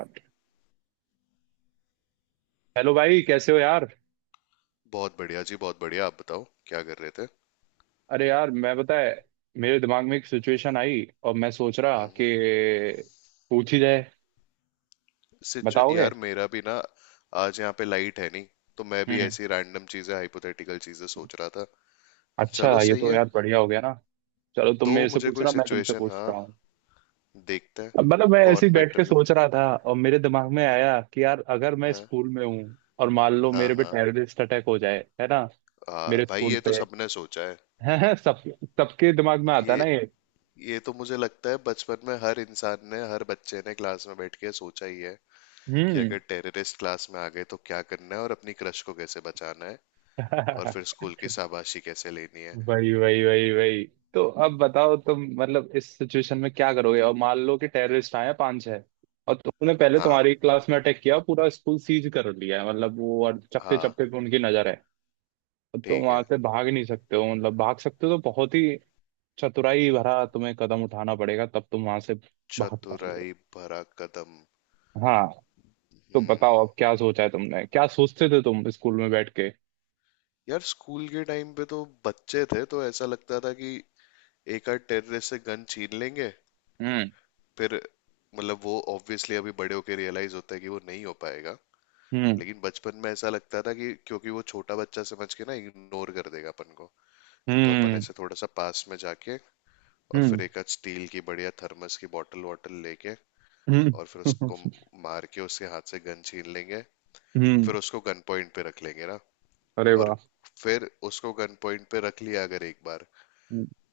Hello. भाई कैसे हो यार? बहुत बढ़िया जी, बहुत बढ़िया। आप बताओ क्या कर रहे थे? अरे यार, मैं बताए, मेरे दिमाग में एक सिचुएशन आई और मैं सोच रहा कि हम्म। पूछ ही जाए। सिचु बताओगे? यार मेरा भी ना, आज यहाँ पे लाइट है नहीं, तो मैं भी हम्म। ऐसी रैंडम चीजें, हाइपोथेटिकल चीजें सोच रहा था। अच्छा, चलो ये सही तो है। यार बढ़िया हो गया ना। चलो, तुम दो मेरे से मुझे पूछ कोई रहा, मैं तुमसे सिचुएशन। पूछ हाँ, रहा हूँ। देखते हैं। अब मतलब मैं ऐसे ही कौन बैठ के बेटर? सोच रहा था और मेरे दिमाग में आया कि यार, अगर मैं हाँ स्कूल में हूँ और मान लो हाँ। मेरे पे हाँ। टेररिस्ट अटैक हो जाए, है ना? हाँ, मेरे भाई स्कूल ये तो पे। सबने सोचा है। सब सबके दिमाग में आता है ना ये ये। ये तो मुझे लगता है बचपन में हर इंसान ने, हर बच्चे ने क्लास में बैठ के सोचा ही है कि हम्म। अगर टेररिस्ट क्लास में आ गए तो क्या करना है, और अपनी क्रश को कैसे बचाना है, और फिर स्कूल की शाबाशी कैसे लेनी है। वही वही वही वही। तो अब बताओ तुम, मतलब इस सिचुएशन में क्या करोगे, और मान लो कि टेररिस्ट आए हैं पांच छह। और तुमने पहले हाँ। तुम्हारी क्लास में अटैक किया, पूरा स्कूल सीज कर लिया है मतलब वो, और चप्पे हाँ। चप्पे पे उनकी नजर है। और तुम ठीक वहां है। से भाग नहीं सकते हो, मतलब भाग सकते हो तो बहुत ही चतुराई भरा तुम्हें कदम उठाना पड़ेगा, तब तुम वहां से भाग पाओगे। चतुराई भरा कदम। हाँ। तो बताओ, हम्म। अब क्या सोचा है तुमने, क्या सोचते थे तुम स्कूल में बैठ के। यार स्कूल के टाइम पे तो बच्चे थे, तो ऐसा लगता था कि एक आध टेररिस्ट से गन छीन लेंगे। हम्म। फिर मतलब वो ऑब्वियसली अभी बड़े होके रियलाइज होता है कि वो नहीं हो पाएगा। हम्म। लेकिन बचपन में ऐसा लगता था कि क्योंकि वो छोटा बच्चा समझ के ना इग्नोर कर देगा अपन को, तो अपन हम्म। ऐसे थोड़ा सा पास में जाके और हम्म। फिर एक आध स्टील की बढ़िया थर्मस की बॉटल वॉटल लेके, हम्म। और फिर उसको मार के उसके हाथ से गन छीन लेंगे। हम्म। फिर उसको गन पॉइंट पे रख लेंगे ना। अरे और वाह। फिर उसको गन पॉइंट पे रख लिया अगर एक बार,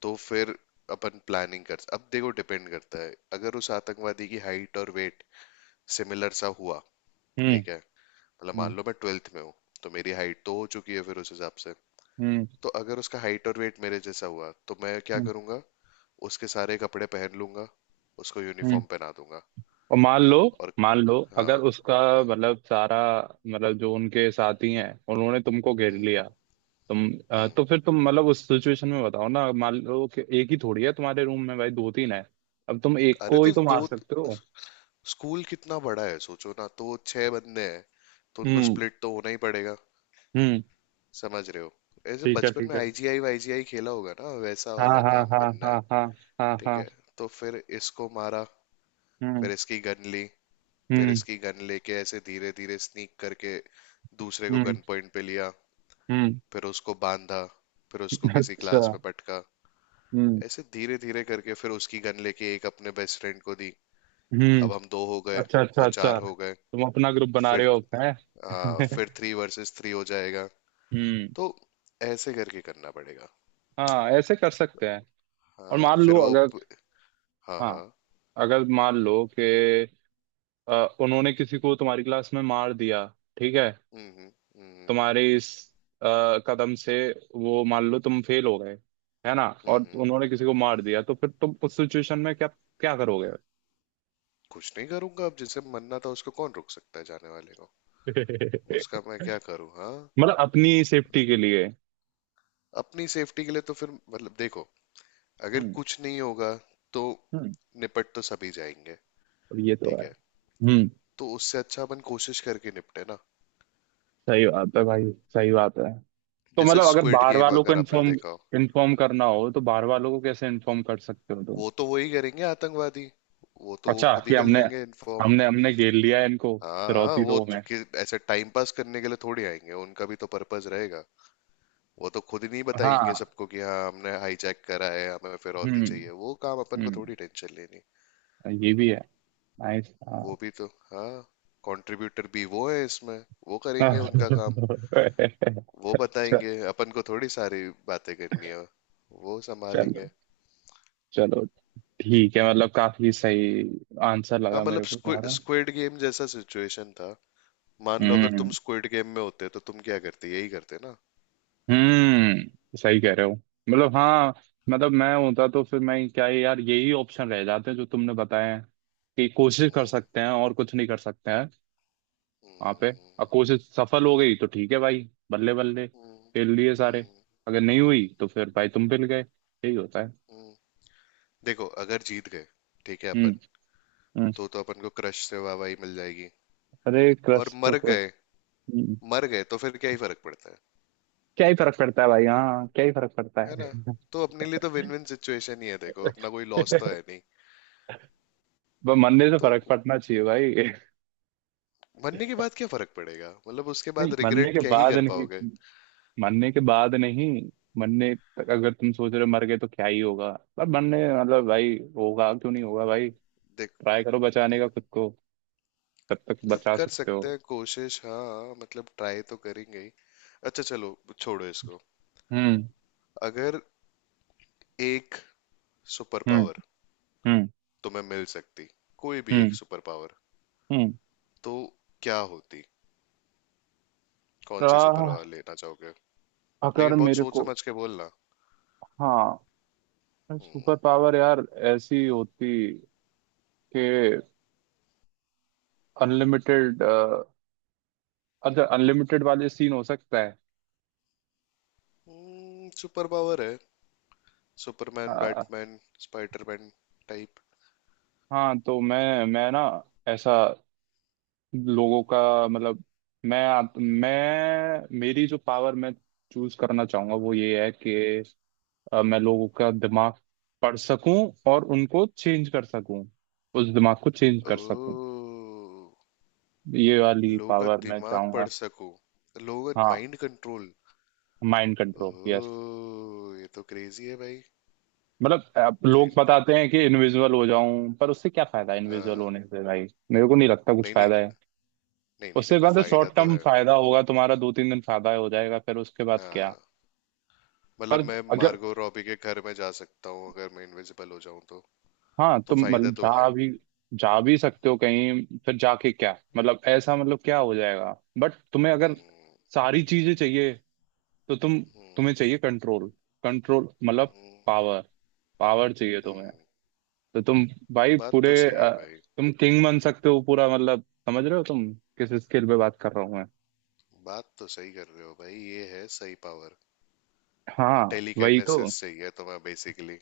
तो फिर अपन प्लानिंग कर। अब देखो, डिपेंड करता है, अगर उस आतंकवादी की हाइट और वेट सिमिलर सा हुआ। हम्म। ठीक है। मतलब हम्म। मान लो मैं 12th में हूँ, तो मेरी हाइट तो हो चुकी है, फिर उस हिसाब से। हम्म। तो अगर उसका हाइट और वेट मेरे जैसा हुआ तो मैं क्या हम्म। करूंगा, उसके सारे कपड़े पहन लूंगा, उसको हम्म। यूनिफॉर्म पहना दूंगा। और और मान लो अगर हाँ। उसका हाँ। मतलब सारा, मतलब जो उनके साथी हैं उन्होंने तुमको घेर हम्म। लिया। तुम हम्म। तो फिर तुम मतलब उस सिचुएशन में बताओ ना, मान लो कि एक ही थोड़ी है तुम्हारे रूम में भाई, दो तीन है। अब तुम एक अरे, को ही तो तो दो, मार सकते हो। स्कूल कितना बड़ा है सोचो ना, तो छह बंदे हैं, तो उनको हम्म। स्प्लिट तो होना ही पड़ेगा। हम्म। समझ रहे हो? ऐसे ठीक है, बचपन ठीक में है। आईजीआई-वाईजीआई खेला होगा ना, वैसा हाँ, वाला हाँ, काम हाँ, करना है। हाँ, हाँ, हाँ, ठीक हाँ। है। तो फिर इसको मारा, हम्म। फिर इसकी गन ली, फिर हम्म। इसकी गन लेके ऐसे धीरे धीरे स्नीक करके दूसरे को हम्म। गन पॉइंट पे लिया, हम्म। फिर उसको बांधा, फिर उसको किसी अच्छा। क्लास में पटका। हम्म। ऐसे धीरे धीरे करके फिर उसकी गन लेके एक अपने बेस्ट फ्रेंड को दी। अब हम हम्म। दो हो गए, अच्छा, अच्छा, वो चार अच्छा, हो गए, तुम अपना ग्रुप बना रहे फिर हो, हैं? फिर थ्री वर्सेस थ्री हो जाएगा। हम्म। तो ऐसे करके करना पड़ेगा। हाँ, ऐसे कर सकते हैं। और हाँ मान लो फिर वो। अगर, हाँ। हाँ, हाँ। अगर मान लो कि अ, उन्होंने किसी को तुम्हारी क्लास में मार दिया, ठीक है। हम्म। हम्म। तुम्हारे इस अ, कदम से, वो मान लो तुम फेल हो गए, है ना? हम्म। और हम्म। उन्होंने किसी को मार दिया, तो फिर तुम उस सिचुएशन में क्या क्या करोगे? कुछ नहीं करूंगा। अब जिसे मनना था उसको कौन रोक सकता है, जाने वाले को। उसका मैं क्या करूँ? हाँ। मतलब अपनी सेफ्टी के लिए। अपनी सेफ्टी के लिए तो फिर मतलब देखो, अगर हम्म। कुछ नहीं होगा तो हम्म। निपट तो सभी जाएंगे। और ये तो ठीक है। है, हम्म। तो उससे अच्छा अपन कोशिश करके निपटे ना। सही बात है भाई। सही बात है। तो जैसे मतलब अगर स्क्विड बाहर गेम वालों को अगर आपने इन्फॉर्म देखा हो। इन्फॉर्म करना हो तो बाहर वालों को कैसे इन्फॉर्म कर सकते हो तुम? वो तो वही करेंगे आतंकवादी, वो तो वो अच्छा खुद ही कि कर हमने, लेंगे इन्फॉर्म। हमने घेर लिया है इनको, हाँ। हाँ, फिरौती वो दो तो में। ऐसे टाइम पास करने के लिए थोड़ी आएंगे, उनका भी तो पर्पस रहेगा। वो तो खुद ही नहीं बताएंगे हाँ। सबको कि हाँ हमने हाईजैक करा है, हमें फिरौती हम्म। चाहिए, वो काम अपन को हम्म। थोड़ी टेंशन लेनी। ये भी है। नाइस। हाँ। वो भी तो। हाँ। कंट्रीब्यूटर भी वो है इसमें। वो करेंगे उनका काम। अच्छा। वो बताएंगे अपन को, थोड़ी सारी बातें करनी है, वो संभालेंगे। चलो, चलो ठीक है, मतलब काफी सही आंसर हाँ लगा मतलब मेरे को तुम्हारा। स्क्विड गेम जैसा सिचुएशन था। मान लो अगर तुम हम्म। स्क्विड गेम में होते तो तुम क्या करते, यही करते ना। हम्म, सही कह रहे हो। मतलब हाँ, मतलब मैं होता तो फिर मैं क्या है यार, यही ऑप्शन रह जाते हैं जो तुमने बताए हैं कि कोशिश कर हम्म। सकते हैं और कुछ नहीं कर सकते हैं। वहां हम्म। पे। और हम्म। कोशिश सफल हो गई तो ठीक है भाई, बल्ले बल्ले, हम्म। पेल लिए हम्म। सारे। हम्म। अगर नहीं हुई तो फिर भाई तुम पेल गए, यही होता है। हम्म। देखो अगर जीत गए, ठीक है अपन, हम्म। हम्म। तो अपन को क्रश से वाहवाही मिल जाएगी। अरे और क्रश तो मर फिर। गए, हम्म। मर गए तो फिर क्या ही फर्क पड़ता है। क्या ही फर्क पड़ता है भाई, हाँ, क्या ही फर्क पड़ता है ना। है। तो अपने लिए तो विन विन सिचुएशन ही है देखो, अपना कोई लॉस तो है नहीं। मरने से तो फर्क पड़ना चाहिए भाई। मरने के बाद क्या फर्क पड़ेगा, मतलब उसके नहीं, बाद मरने रिग्रेट के क्या ही बाद कर नहीं, पाओगे। मरने के बाद नहीं। मरने तक अगर तुम सोच रहे हो, मर गए तो क्या ही होगा। पर मरने मतलब भाई, होगा क्यों नहीं, होगा भाई। देख। ट्राई करो बचाने का खुद को, जब तक मतलब बचा कर सकते सकते हो। हैं कोशिश, हाँ मतलब ट्राई तो करेंगे ही। अच्छा चलो, छोड़ो इसको। हम्म। अगर एक सुपर हम्म। पावर हम्म। तुम्हें मिल सकती, कोई भी एक हम्म। सुपर पावर, हम्म। तो क्या होती, कौन सी सुपर पावर आह, लेना चाहोगे? अगर लेकिन बहुत मेरे सोच को, समझ के बोलना। हाँ, सुपर पावर यार ऐसी होती कि, अनलिमिटेड, अच्छा अनलिमिटेड वाले सीन हो सकता है। सुपर पावर है। Superman, ah, Batman, Spiderman type. हाँ तो मैं ना, ऐसा, लोगों का मतलब, मैं मेरी जो पावर मैं चूज करना चाहूंगा वो ये है कि, मैं लोगों का दिमाग पढ़ सकूं और उनको चेंज कर सकूं, उस दिमाग को चेंज कर सकूं, ओ, ये वाली लोगों का पावर मैं दिमाग चाहूंगा। पढ़ सको, लोगों का हाँ। Mind control. Mind control. Yes. ओ, ये तो क्रेजी है भाई। मतलब अब तो लोग इन- बताते हैं कि इनविजिबल हो जाऊं, पर उससे क्या फायदा है इनविजिबल आ, होने से भाई, मेरे को नहीं लगता कुछ नहीं नहीं, फायदा है। नहीं नहीं, उससे देखो बाद फायदा शॉर्ट तो टर्म है। फायदा होगा तुम्हारा, दो तीन दिन फायदा हो जाएगा, फिर उसके बाद क्या? हाँ, मतलब पर मैं अगर, मार्गो रॉबी के घर में जा सकता हूँ अगर मैं इनविजिबल हो जाऊं तो। हाँ, तो तुम फायदा मतलब तो है। जा भी सकते हो कहीं, फिर जाके क्या मतलब, ऐसा मतलब क्या हो जाएगा? बट तुम्हें अगर सारी चीजें चाहिए, तो तुम्हें चाहिए कंट्रोल, कंट्रोल मतलब हम्म। पावर, पावर चाहिए तुम्हें। हम्म। तो तुम भाई बात पूरे तो सही है भाई। तुम किंग बन सकते हो पूरा मतलब, समझ रहे हो तुम किस स्केल पे बात कर रहा हूँ मैं। बात तो सही कर रहे हो भाई, ये है सही पावर। हाँ वही तो टेलीकाइनेसिस चाहिए तुम्हें बेसिकली।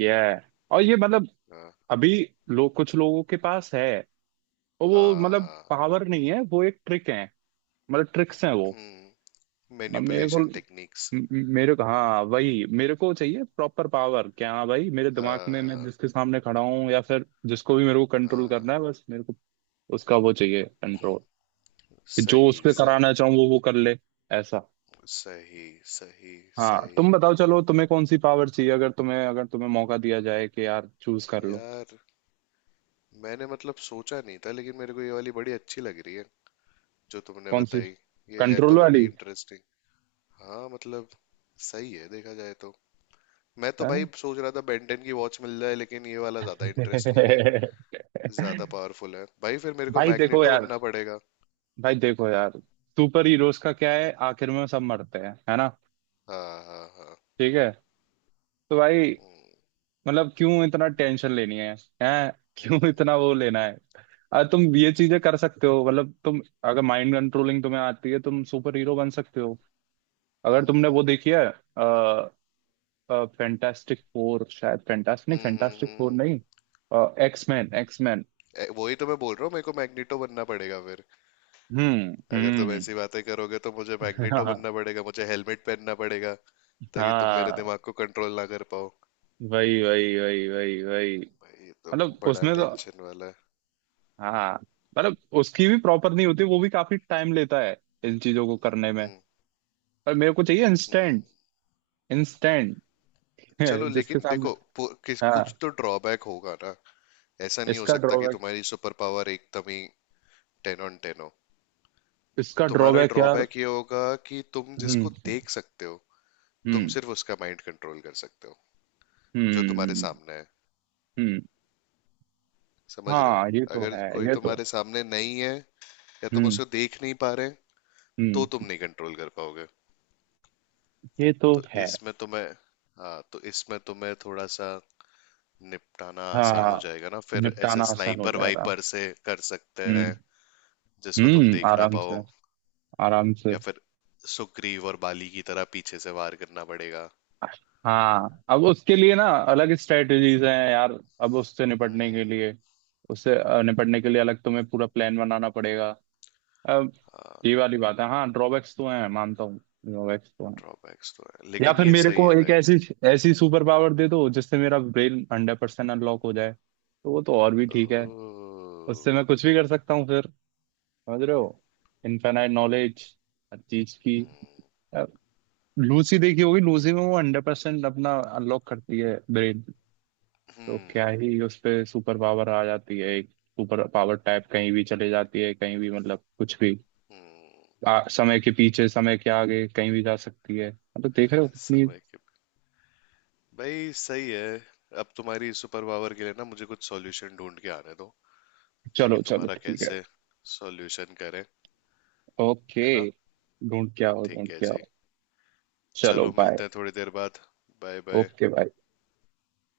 ये है, और ये मतलब हाँ। अभी लोग, कुछ लोगों के पास है, और वो मतलब हाँ। पावर नहीं है, वो एक ट्रिक है, मतलब ट्रिक्स हैं वो। म- मेरे को मैनिपुलेशन म- टेक्निक्स। मेरे को, हाँ वही मेरे को चाहिए प्रॉपर पावर, कि हाँ भाई मेरे दिमाग में मैं हाँ। जिसके सामने खड़ा हूँ या फिर जिसको भी मेरे को कंट्रोल हाँ। करना है, बस मेरे को उसका वो चाहिए कंट्रोल, जो उस सही, पे सही, कराना चाहूँ वो कर ले, ऐसा। सही, सही, हाँ तुम सही। बताओ, चलो तुम्हें कौन सी पावर चाहिए, अगर तुम्हें मौका दिया जाए कि यार चूज कर लो। यार मैंने मतलब सोचा नहीं था, लेकिन मेरे को ये वाली बड़ी अच्छी लग रही है, जो तुमने कौन सी? बताई। ये है तो कंट्रोल बड़ी वाली? इंटरेस्टिंग। हाँ मतलब सही है देखा जाए तो। मैं तो है ना? भाई सोच रहा था बेंटन की वॉच मिल जाए, लेकिन ये वाला ज्यादा इंटरेस्टिंग है, ज्यादा पावरफुल है भाई, फिर मेरे को भाई देखो मैग्नेटो यार बनना पड़ेगा। भाई देखो यार, सुपर हीरोज का क्या है, आखिर में सब मरते हैं, है ना? हाँ। हाँ। हाँ। ठीक है, तो भाई मतलब क्यों इतना टेंशन लेनी है, हैं? क्यों इतना वो लेना है। अरे तुम ये चीजें कर सकते हो, मतलब तुम अगर माइंड कंट्रोलिंग तुम्हें आती है तुम सुपर हीरो बन सकते हो, अगर तुमने वो हम्म। देखी है। फैंटास्टिक फोर, शायद फैंटास्टिक नहीं, हम्म। हम्म। फैंटास्टिक फोर हम्म। नहीं, एक्समैन, एक्समैन। ए, वही तो मैं बोल रहा हूँ, मेरे को मैग्नेटो बनना पड़ेगा फिर। हम्म। अगर तुम हम्म। ऐसी बातें करोगे तो मुझे मैग्नेटो हाँ, बनना पड़ेगा, मुझे हेलमेट पहनना पड़ेगा ताकि तुम मेरे हाँ। दिमाग को कंट्रोल ना कर पाओ। वही वही वही वही वही। भाई ये तो मतलब बड़ा उसमें तो टेंशन वाला है। हाँ, मतलब उसकी भी प्रॉपर नहीं होती, वो भी काफी टाइम लेता है इन चीजों को करने में। हम्म। पर मेरे को चाहिए हम्म। Instant, instant. चलो, जिसके लेकिन सामने। देखो, किस हाँ। कुछ तो ड्रॉबैक होगा ना, ऐसा नहीं हो इसका सकता कि ड्रॉबैक, तुम्हारी सुपर पावर एकदम ही टेन ऑन टेन हो। इसका तुम्हारा ड्रॉबैक यार। ड्रॉबैक ये होगा कि तुम जिसको हम्म। देख सकते हो, तुम हम्म। सिर्फ उसका माइंड कंट्रोल कर सकते हो, जो हम्म। तुम्हारे हम्म। सामने है। हम्म। समझ रहे हो? हाँ ये तो अगर है, कोई ये तो तुम्हारे है। सामने नहीं है या तुम हम्म। उसे देख नहीं पा रहे तो हम्म। तुम नहीं कंट्रोल कर पाओगे। ये तो तो है। इसमें तुम्हें, हाँ तो इसमें तुम्हें थोड़ा सा निपटाना आसान हो हाँ, जाएगा ना, फिर ऐसे निपटाना आसान हो स्नाइपर जाएगा। वाइपर से कर सकते हैं हम्म। जिसको तुम हम्म। देख ना आराम पाओ। से, आराम से। या फिर सुग्रीव और बाली की तरह पीछे से वार करना पड़ेगा। हाँ अब उसके लिए ना अलग स्ट्रेटजीज हैं यार, अब उससे निपटने के लिए, उससे निपटने के लिए अलग तुम्हें पूरा प्लान बनाना पड़ेगा अब। ये हाँ वाली बात है, हाँ ड्रॉबैक्स तो हैं, मानता हूँ। ड्रॉबैक्स तो हैं। ड्रॉबैक्स तो है, या लेकिन फिर ये मेरे सही को है एक भाई। ऐसी ऐसी सुपर पावर दे दो जिससे मेरा ब्रेन 100% अनलॉक हो जाए तो वो तो और भी ठीक है। ओह। उससे मैं कुछ भी कर सकता हूँ फिर, समझ रहे हो? इनफाइनाइट नॉलेज हर चीज की। अब लूसी देखी होगी, लूसी में वो 100% अपना अनलॉक करती है ब्रेन, तो हम्म। क्या ही उस पे सुपर पावर आ जाती है, एक सुपर पावर टाइप कहीं भी चले जाती है, कहीं भी मतलब कुछ भी। हम्म। समय के पीछे, समय के आगे, कहीं भी जा सकती है, हाँ, तो देख रहे हो कितनी। समय के भाई सही है। अब तुम्हारी सुपर पावर के लिए ना मुझे कुछ सॉल्यूशन ढूंढ के आने दो, ताकि चलो चलो तुम्हारा ठीक है, कैसे सॉल्यूशन करें। ओके, है ना। ढूंढ क्या हो, ढूंढ ठीक है क्या जी। हो, चलो चलो बाय, मिलते हैं थोड़ी देर बाद। Bye bye. Okay bye.